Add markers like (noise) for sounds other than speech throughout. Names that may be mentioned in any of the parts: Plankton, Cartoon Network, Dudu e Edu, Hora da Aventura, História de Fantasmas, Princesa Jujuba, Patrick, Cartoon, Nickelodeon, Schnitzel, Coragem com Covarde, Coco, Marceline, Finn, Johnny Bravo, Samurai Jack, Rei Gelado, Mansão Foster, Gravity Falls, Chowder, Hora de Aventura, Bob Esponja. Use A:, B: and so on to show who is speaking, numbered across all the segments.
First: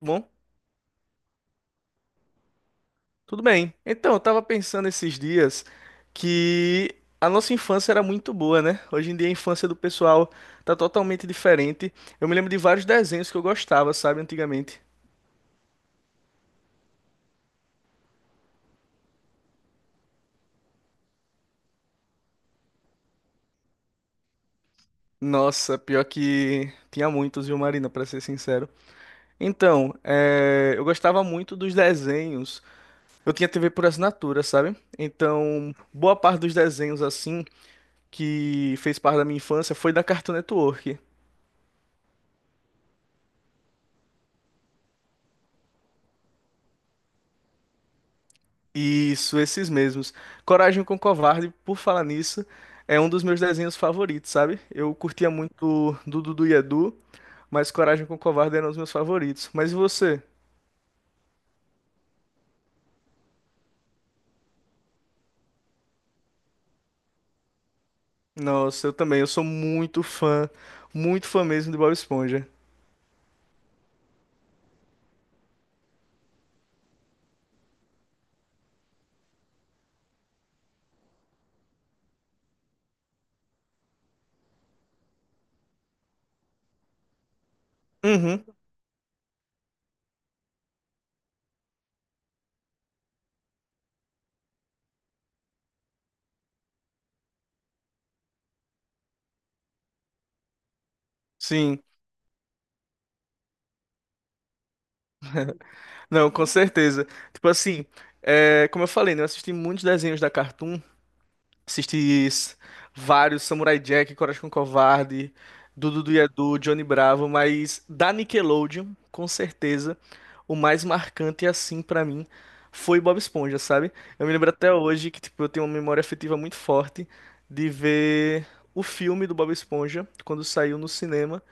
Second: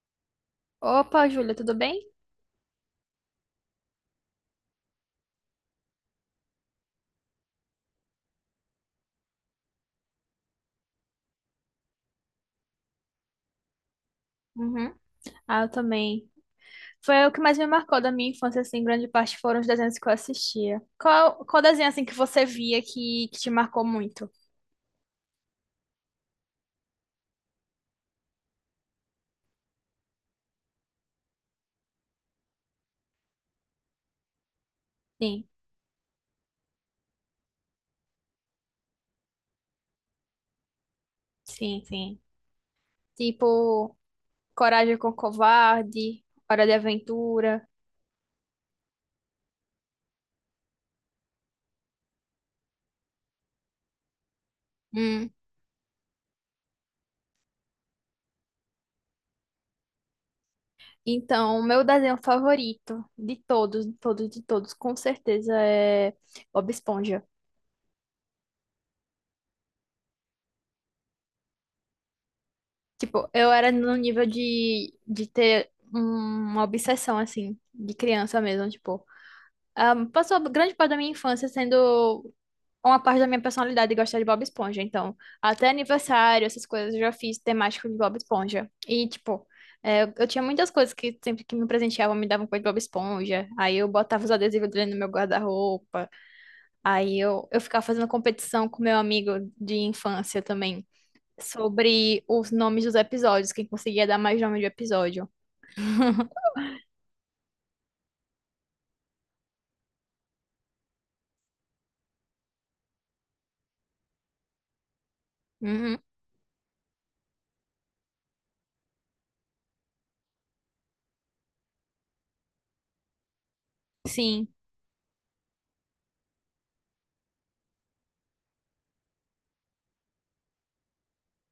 A: Bom,
B: Opa, Júlia, tudo bem?
A: tudo bem. Então, eu tava pensando esses dias que a nossa infância era muito boa, né? Hoje em dia a infância do pessoal tá totalmente diferente. Eu me lembro de vários desenhos que eu gostava, sabe, antigamente.
B: Uhum. Ah, eu também. Foi o que mais me marcou da minha infância, assim, grande parte foram os desenhos que eu assistia. Qual desenho, assim, que você via que te marcou muito?
A: Nossa, pior que tinha muitos, viu, Marina, pra ser sincero. Então, eu gostava muito dos desenhos. Eu tinha TV por assinatura, sabe?
B: Sim,
A: Então, boa parte dos desenhos, assim, que fez parte da minha infância foi da Cartoon Network.
B: sim, sim. Tipo, Coragem com Covarde, Hora de Aventura.
A: Isso, esses mesmos. Coragem com Covarde, por falar nisso, é um dos meus desenhos favoritos, sabe? Eu
B: Hum.
A: curtia muito do Dudu e Edu, mas Coragem com Covarde era um dos meus favoritos. Mas e você?
B: Então, o meu desenho favorito de todos, de todos, de todos, com certeza é Bob Esponja.
A: Nossa, eu também, eu sou muito fã mesmo de Bob Esponja.
B: Tipo, eu era no nível de ter uma obsessão, assim, de criança mesmo, tipo. Passou grande parte da minha infância sendo uma parte da minha personalidade de gostar de Bob Esponja. Então, até aniversário, essas coisas, eu já fiz temático de Bob
A: Uhum,
B: Esponja. E, tipo, eu tinha muitas coisas que sempre que me presenteavam me davam coisa de Bob Esponja. Aí eu botava os adesivos dele no meu guarda-roupa. Aí eu ficava fazendo competição com meu amigo de infância também,
A: sim.
B: sobre os nomes dos episódios, quem conseguia dar mais nome de episódio.
A: Não, com
B: (laughs)
A: certeza. Tipo assim, como eu falei, né, eu assisti muitos desenhos da Cartoon. Assisti s- Vários Samurai Jack, Coragem com o Covarde,
B: Uhum.
A: Dudu do Edu, Johnny Bravo, mas da Nickelodeon, com certeza, o mais marcante assim pra mim foi Bob Esponja, sabe? Eu me
B: Sim.
A: lembro até hoje que tipo eu tenho uma memória afetiva muito forte de ver o filme do Bob Esponja quando saiu no cinema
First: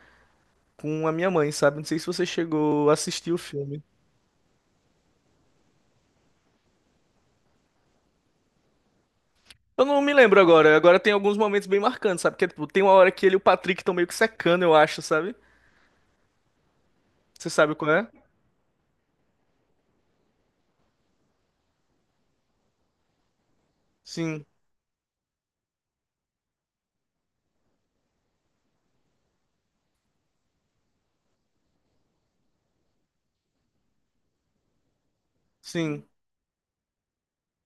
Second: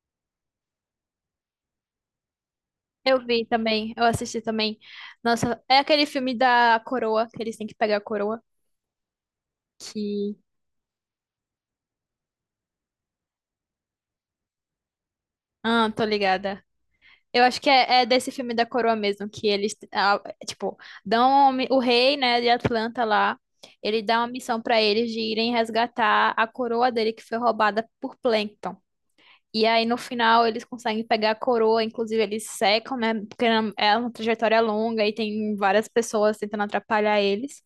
A: com a minha mãe, sabe? Não sei se você chegou a
B: Eu
A: assistir o
B: vi
A: filme.
B: também, eu assisti também. Nossa, é aquele filme da coroa, que eles têm que pegar a coroa,
A: Eu não me
B: que...
A: lembro agora. Agora tem alguns momentos bem marcantes, sabe? Porque tipo, tem uma hora que ele e o Patrick estão meio que secando, eu acho, sabe?
B: Ah, tô ligada. Eu
A: Você
B: acho que
A: sabe qual
B: é
A: é?
B: desse filme da coroa mesmo, que eles, ah, tipo, dão uma o rei, né, de Atlanta lá, ele dá uma
A: Sim,
B: missão pra eles de irem resgatar a coroa dele que foi roubada por Plankton. E aí, no final, eles conseguem pegar a coroa, inclusive eles secam, né? Porque é uma trajetória longa e tem várias
A: sim.
B: pessoas tentando atrapalhar eles.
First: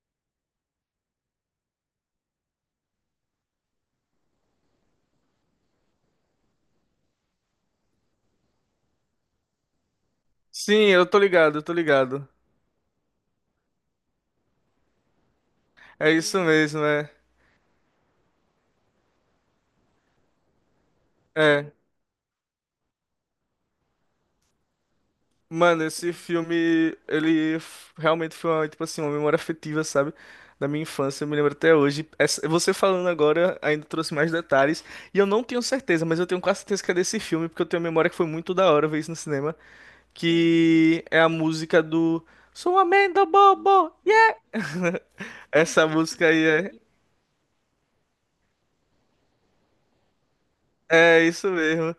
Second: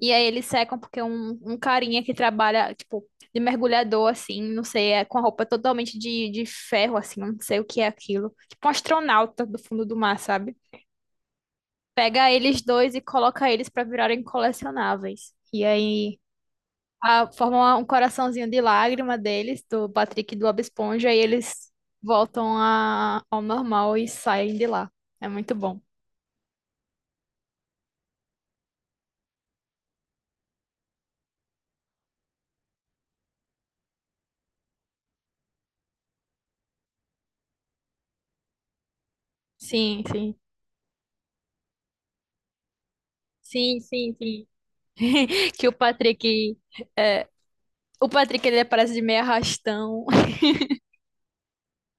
B: E aí, eles secam porque um carinha que trabalha, tipo, de mergulhador, assim, não sei, é com a roupa totalmente de ferro, assim, não sei o que é aquilo. Tipo um astronauta do fundo do mar, sabe?
A: Sim, eu tô ligado, eu tô ligado.
B: Pega eles dois e coloca eles pra virarem colecionáveis. E
A: É
B: aí,
A: isso mesmo, é.
B: formam um coraçãozinho de lágrima deles, do Patrick e do Bob Esponja, e eles
A: É.
B: voltam ao normal e saem de lá. É muito bom.
A: Mano, esse filme, ele realmente foi uma, tipo assim, uma memória afetiva, sabe? Da minha infância, eu me lembro até hoje. Você falando agora ainda trouxe mais detalhes. E eu não tenho certeza, mas eu tenho quase certeza que é desse filme, porque eu tenho uma memória que foi muito da hora ver isso no cinema.
B: Sim, sim.
A: Que é a música do Sou amendo
B: Sim,
A: bobo!
B: sim,
A: Yeah!
B: sim. (laughs) Que o
A: Essa música aí
B: Patrick.
A: é.
B: É, o Patrick ele aparece de meio arrastão.
A: É isso mesmo.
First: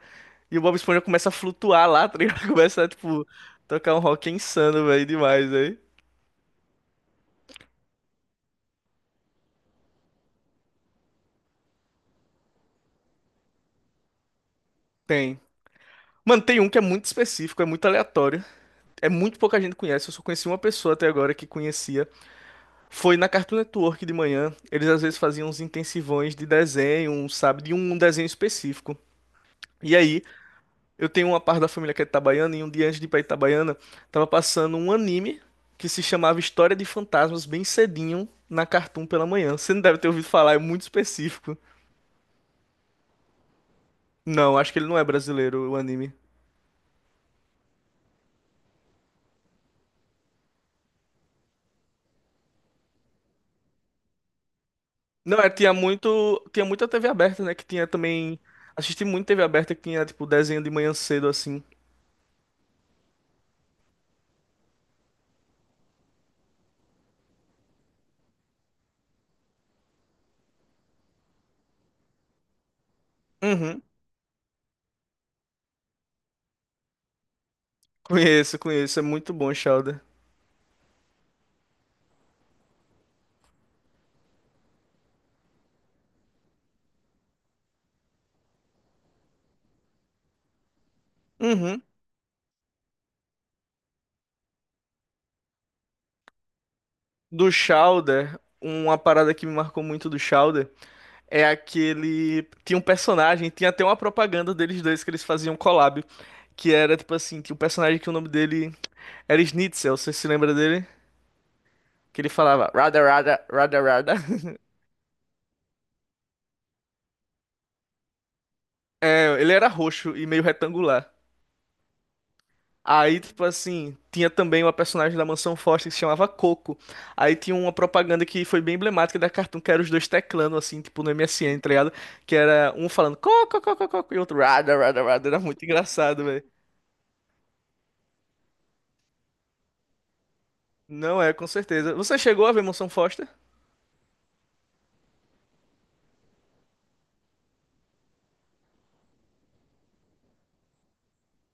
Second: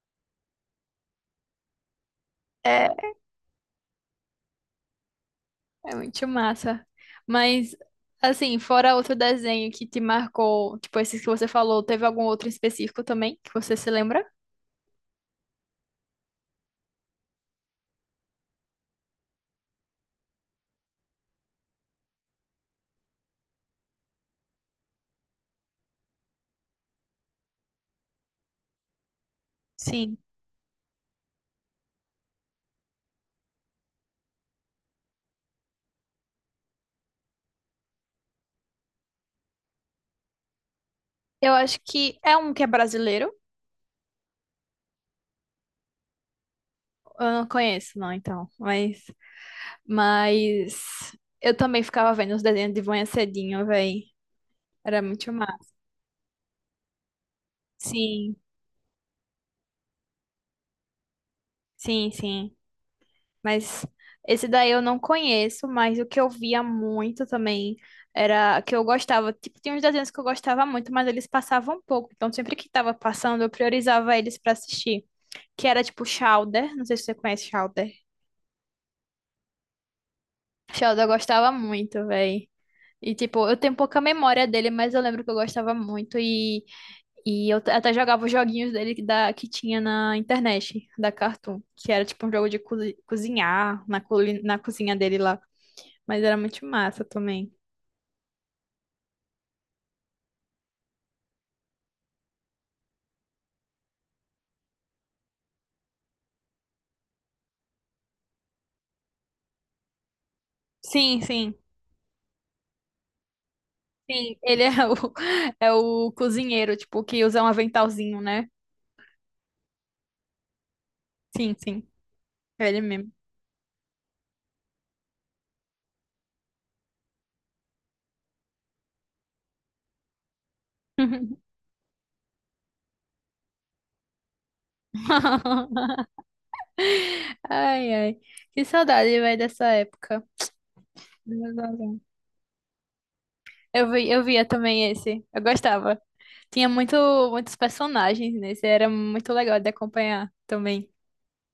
A: E o Bob Esponja começa a flutuar lá, tá ligado? (laughs) Começa a,
B: (laughs)
A: tipo, tocar um rock insano, velho, demais, velho.
B: É muito massa. Mas, assim, fora outro desenho que te marcou, tipo esses que você falou, teve algum outro específico também que você se lembra?
A: Tem. Mano, tem um que é muito específico, é muito aleatório. É muito pouca gente conhece. Eu só conheci uma pessoa até agora que conhecia. Foi na Cartoon Network de manhã. Eles às vezes faziam uns intensivões de desenho, um, sabe, de um desenho específico. E
B: Sim.
A: aí, eu tenho uma parte da família que é itabaiana, e um dia antes de ir pra Itabaiana, tava passando um anime que se chamava História de Fantasmas bem cedinho na Cartoon pela manhã. Você não deve ter ouvido falar, é muito
B: Eu
A: específico.
B: acho que é um que é brasileiro.
A: Não, acho que ele não é brasileiro, o anime.
B: Eu não conheço, não, então. Mas eu também ficava vendo os desenhos de manhã cedinho, véi. Era muito
A: Não,
B: massa.
A: tinha muita TV aberta, né? Que tinha
B: Sim,
A: também. Assisti muito TV aberta que tinha, tipo, desenho de manhã cedo, assim.
B: sim, sim. Mas esse daí eu não conheço, mas o que eu via muito também era que eu gostava. Tipo, tinha uns desenhos que eu gostava muito, mas eles passavam pouco. Então, sempre que tava passando, eu
A: Uhum.
B: priorizava eles pra assistir. Que era tipo Chowder. Não sei se você conhece Chowder.
A: Conheço, conheço. É muito bom, Chowder.
B: Chowder eu gostava muito, véi. E tipo, eu tenho pouca memória dele, mas eu lembro que eu gostava muito. E eu até jogava os joguinhos dele que tinha na internet, da Cartoon.
A: Uhum.
B: Que era tipo um jogo de cozinhar na, na cozinha dele lá. Mas era muito massa
A: Do
B: também.
A: Chowder, uma parada que me marcou muito do Chowder é aquele. Tinha um personagem, tinha até uma propaganda deles dois que eles faziam um collab. Que era, tipo assim, que o personagem que o nome dele era Schnitzel, você se lembra dele?
B: Sim, sim,
A: Que ele falava, rada, rada, rada, rada.
B: sim.
A: (laughs)
B: (laughs) É o cozinheiro, tipo, que usa um aventalzinho, né?
A: É, ele era roxo e meio retangular.
B: Sim, sim. É ele mesmo.
A: Aí, tipo assim, tinha também uma personagem da Mansão Foster que se chamava Coco. Aí tinha uma propaganda que foi bem emblemática da Cartoon, que era os dois teclando, assim, tipo no MSN, tá ligado? Que era um falando Coco, Coco, Coco, e outro Rada, Rada, Rada. Era muito engraçado,
B: (laughs)
A: velho.
B: Ai, ai. Que saudade, velho, dessa época.
A: Não é, com certeza. Você chegou a ver Mansão Foster?
B: Eu vi, eu via também esse. Eu gostava. Tinha muito, muitos personagens nesse. Era muito legal de acompanhar também.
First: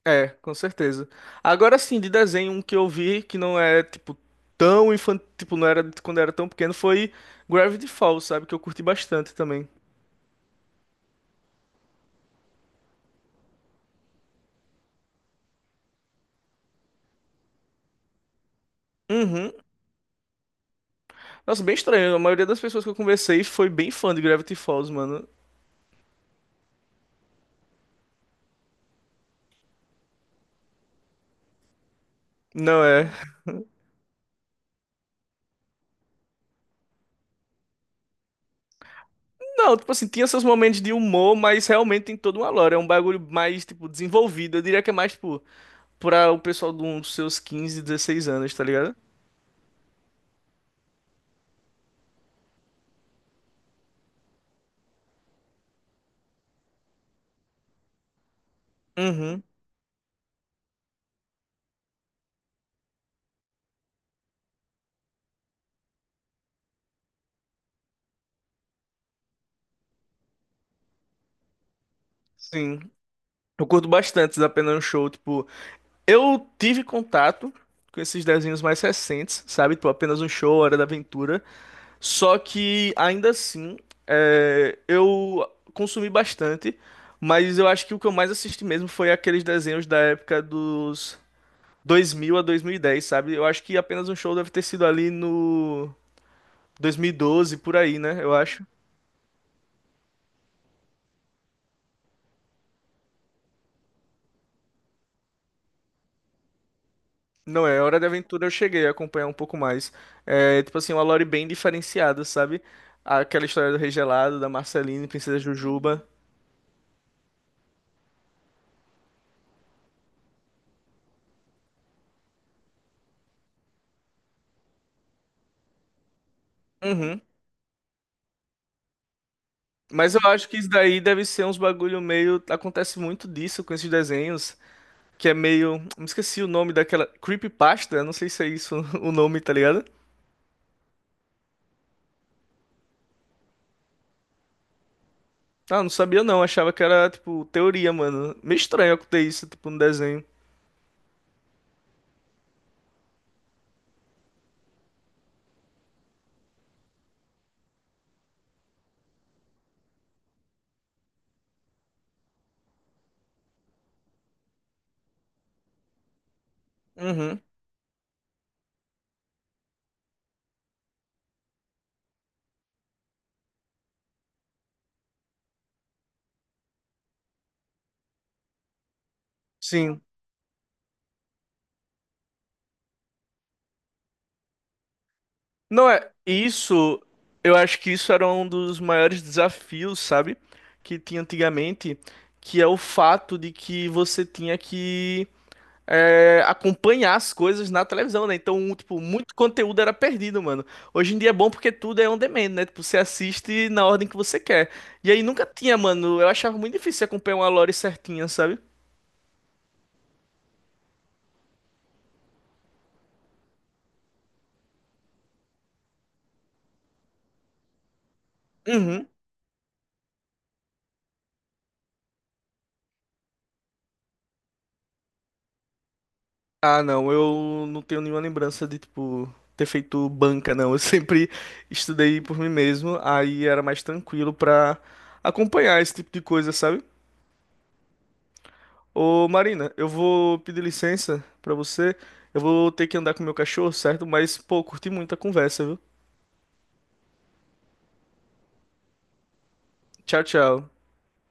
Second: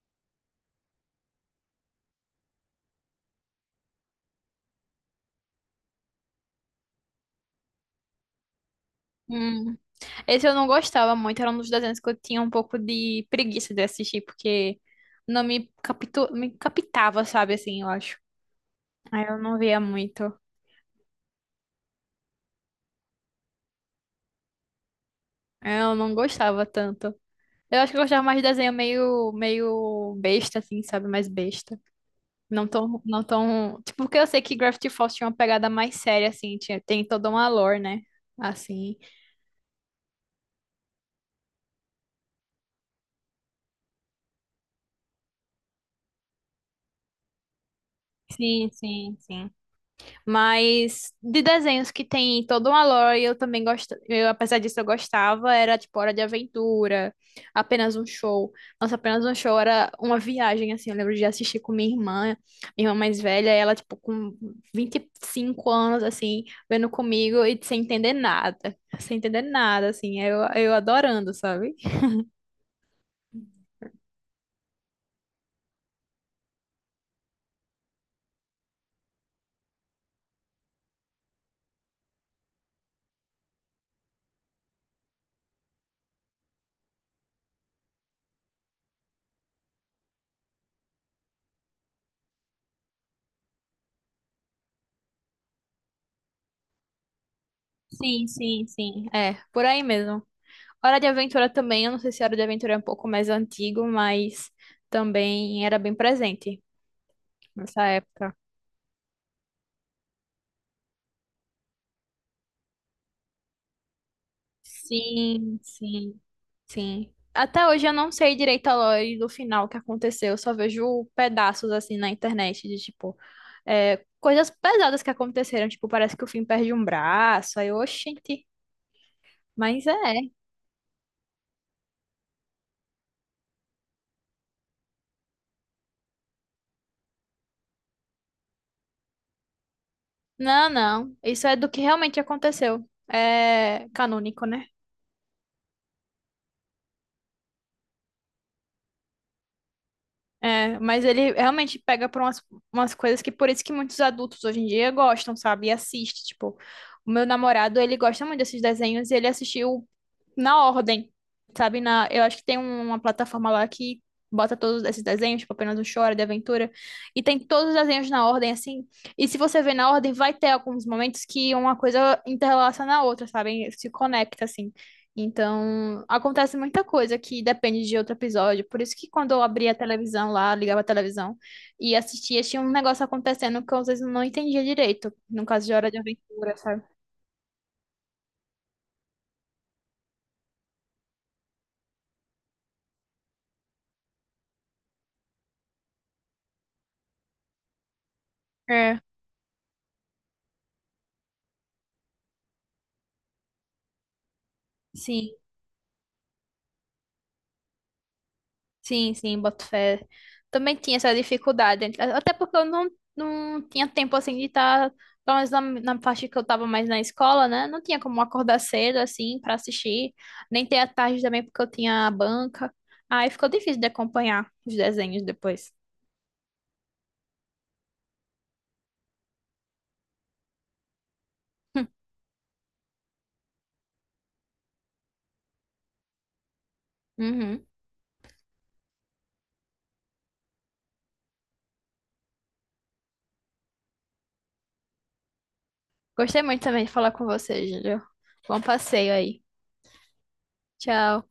A: É, com certeza. Agora sim, de desenho, um que eu vi que não é, tipo, tão infantil, tipo, não era de quando eu era tão pequeno, foi Gravity Falls, sabe? Que eu curti bastante também.
B: Esse eu não gostava muito, era um dos desenhos que eu tinha um pouco de preguiça de assistir, porque não me, capitu... me captava, sabe, assim, eu acho. Aí eu
A: Uhum.
B: não via muito.
A: Nossa, bem estranho. A maioria das pessoas que eu conversei foi bem fã de Gravity Falls, mano.
B: Eu não gostava tanto. Eu acho que eu gostava mais de desenho meio, meio besta, assim, sabe? Mais besta. Não
A: Não
B: tão,
A: é.
B: não tão... Tipo, porque eu sei que Gravity Falls tinha uma pegada mais séria, assim, tinha, tem toda uma lore, né? Assim.
A: Não, tipo assim, tinha seus momentos de humor, mas realmente tem toda uma lore. É um bagulho mais, tipo, desenvolvido. Eu diria que é mais, tipo, pra o pessoal de uns seus 15, 16 anos, tá
B: Sim,
A: ligado?
B: sim, sim. Mas de desenhos que tem toda uma lore, eu também gosto. Eu, apesar disso, eu gostava. Era tipo Hora de Aventura, apenas um show. Nossa, apenas um
A: Uhum,
B: show era uma viagem, assim. Eu lembro de assistir com minha irmã mais velha, e ela, tipo, com 25 anos, assim, vendo comigo e sem entender nada. Sem entender nada, assim. Eu adorando, sabe?
A: sim. Eu curto bastante da Pena Show, tipo, eu tive contato com esses desenhos mais recentes, sabe? Tipo, apenas um show, Hora da Aventura. Só que ainda assim, eu consumi bastante, mas eu acho que o que eu mais assisti mesmo foi aqueles desenhos da época dos 2000 a 2010, sabe? Eu acho que apenas um show deve ter sido ali no 2012 por aí, né?
B: Sim,
A: Eu acho.
B: sim, sim. É, por aí mesmo. Hora de Aventura também, eu não sei se Hora de Aventura é um pouco mais antigo, mas também era bem presente
A: Não é,
B: nessa
A: Hora da
B: época.
A: Aventura eu cheguei a acompanhar um pouco mais. É, tipo assim, uma lore bem diferenciada, sabe? Aquela história do Rei Gelado, da Marceline, Princesa
B: Sim,
A: Jujuba.
B: sim, sim. Até hoje eu não sei direito a lore do final que aconteceu, eu só vejo pedaços assim na internet de tipo coisas pesadas que aconteceram, tipo, parece que o Finn perde um
A: Uhum.
B: braço, aí, oxente, mas
A: Mas eu
B: é.
A: acho que isso daí deve ser uns bagulho meio. Acontece muito disso com esses desenhos, que é meio. Me esqueci o nome daquela. Creepypasta? Não sei se é isso (laughs) o nome, tá ligado?
B: Não, não, isso é do que realmente aconteceu. É canônico, né?
A: Ah, não sabia não. Achava que era, tipo, teoria, mano. Meio estranho acontecer isso, tipo, no desenho.
B: É, mas ele realmente pega por umas, umas coisas que por isso que muitos adultos hoje em dia gostam, sabe? E assiste, tipo, o meu namorado, ele gosta muito desses desenhos e ele assistiu na ordem, sabe? Na, eu acho que tem uma plataforma lá que bota todos esses desenhos, tipo apenas o Chora, de Aventura, e tem
A: Uhum.
B: todos os desenhos na ordem, assim. E se você vê na ordem, vai ter alguns momentos que uma coisa interrelaciona a outra, sabe? Se conecta, assim. Então, acontece muita coisa que depende de outro episódio. Por isso que quando eu abria a
A: Sim.
B: televisão lá, ligava a televisão e assistia, tinha um negócio acontecendo que eu, às vezes eu não entendia direito. No caso de Hora
A: Não
B: de
A: é.
B: Aventura, sabe?
A: Isso. Eu acho que isso era um dos maiores desafios, sabe? Que tinha antigamente, que é o fato de que você tinha que acompanhar as coisas na televisão, né? Então,
B: É,
A: tipo, muito conteúdo era perdido, mano. Hoje em dia é bom porque tudo é on demand, né? Tipo, você assiste na ordem que você quer. E aí
B: sim.
A: nunca tinha, mano. Eu achava muito difícil acompanhar uma lore certinha, sabe?
B: Sim, sim, boto fé. Também tinha essa dificuldade. Até porque eu não, não tinha tempo assim de estar, pelo menos na parte que eu estava mais na escola, né? Não tinha como acordar cedo
A: Uhum.
B: assim para assistir, nem ter a tarde também porque eu tinha a banca. Aí ficou difícil de acompanhar os desenhos depois.
A: Ah, não, eu não tenho nenhuma lembrança de, tipo, ter feito banca, não. Eu (laughs) sempre
B: (laughs)
A: estudei por mim mesmo, aí era mais tranquilo pra acompanhar esse tipo de coisa, sabe?
B: Uhum.
A: Ô Marina, eu vou pedir licença pra você. Eu vou ter que andar com meu cachorro, certo? Mas, pô, curti muito a conversa, viu?
B: Gostei muito também de falar com você, Júlio. Bom passeio aí.
A: Tchau, tchau.
B: Tchau.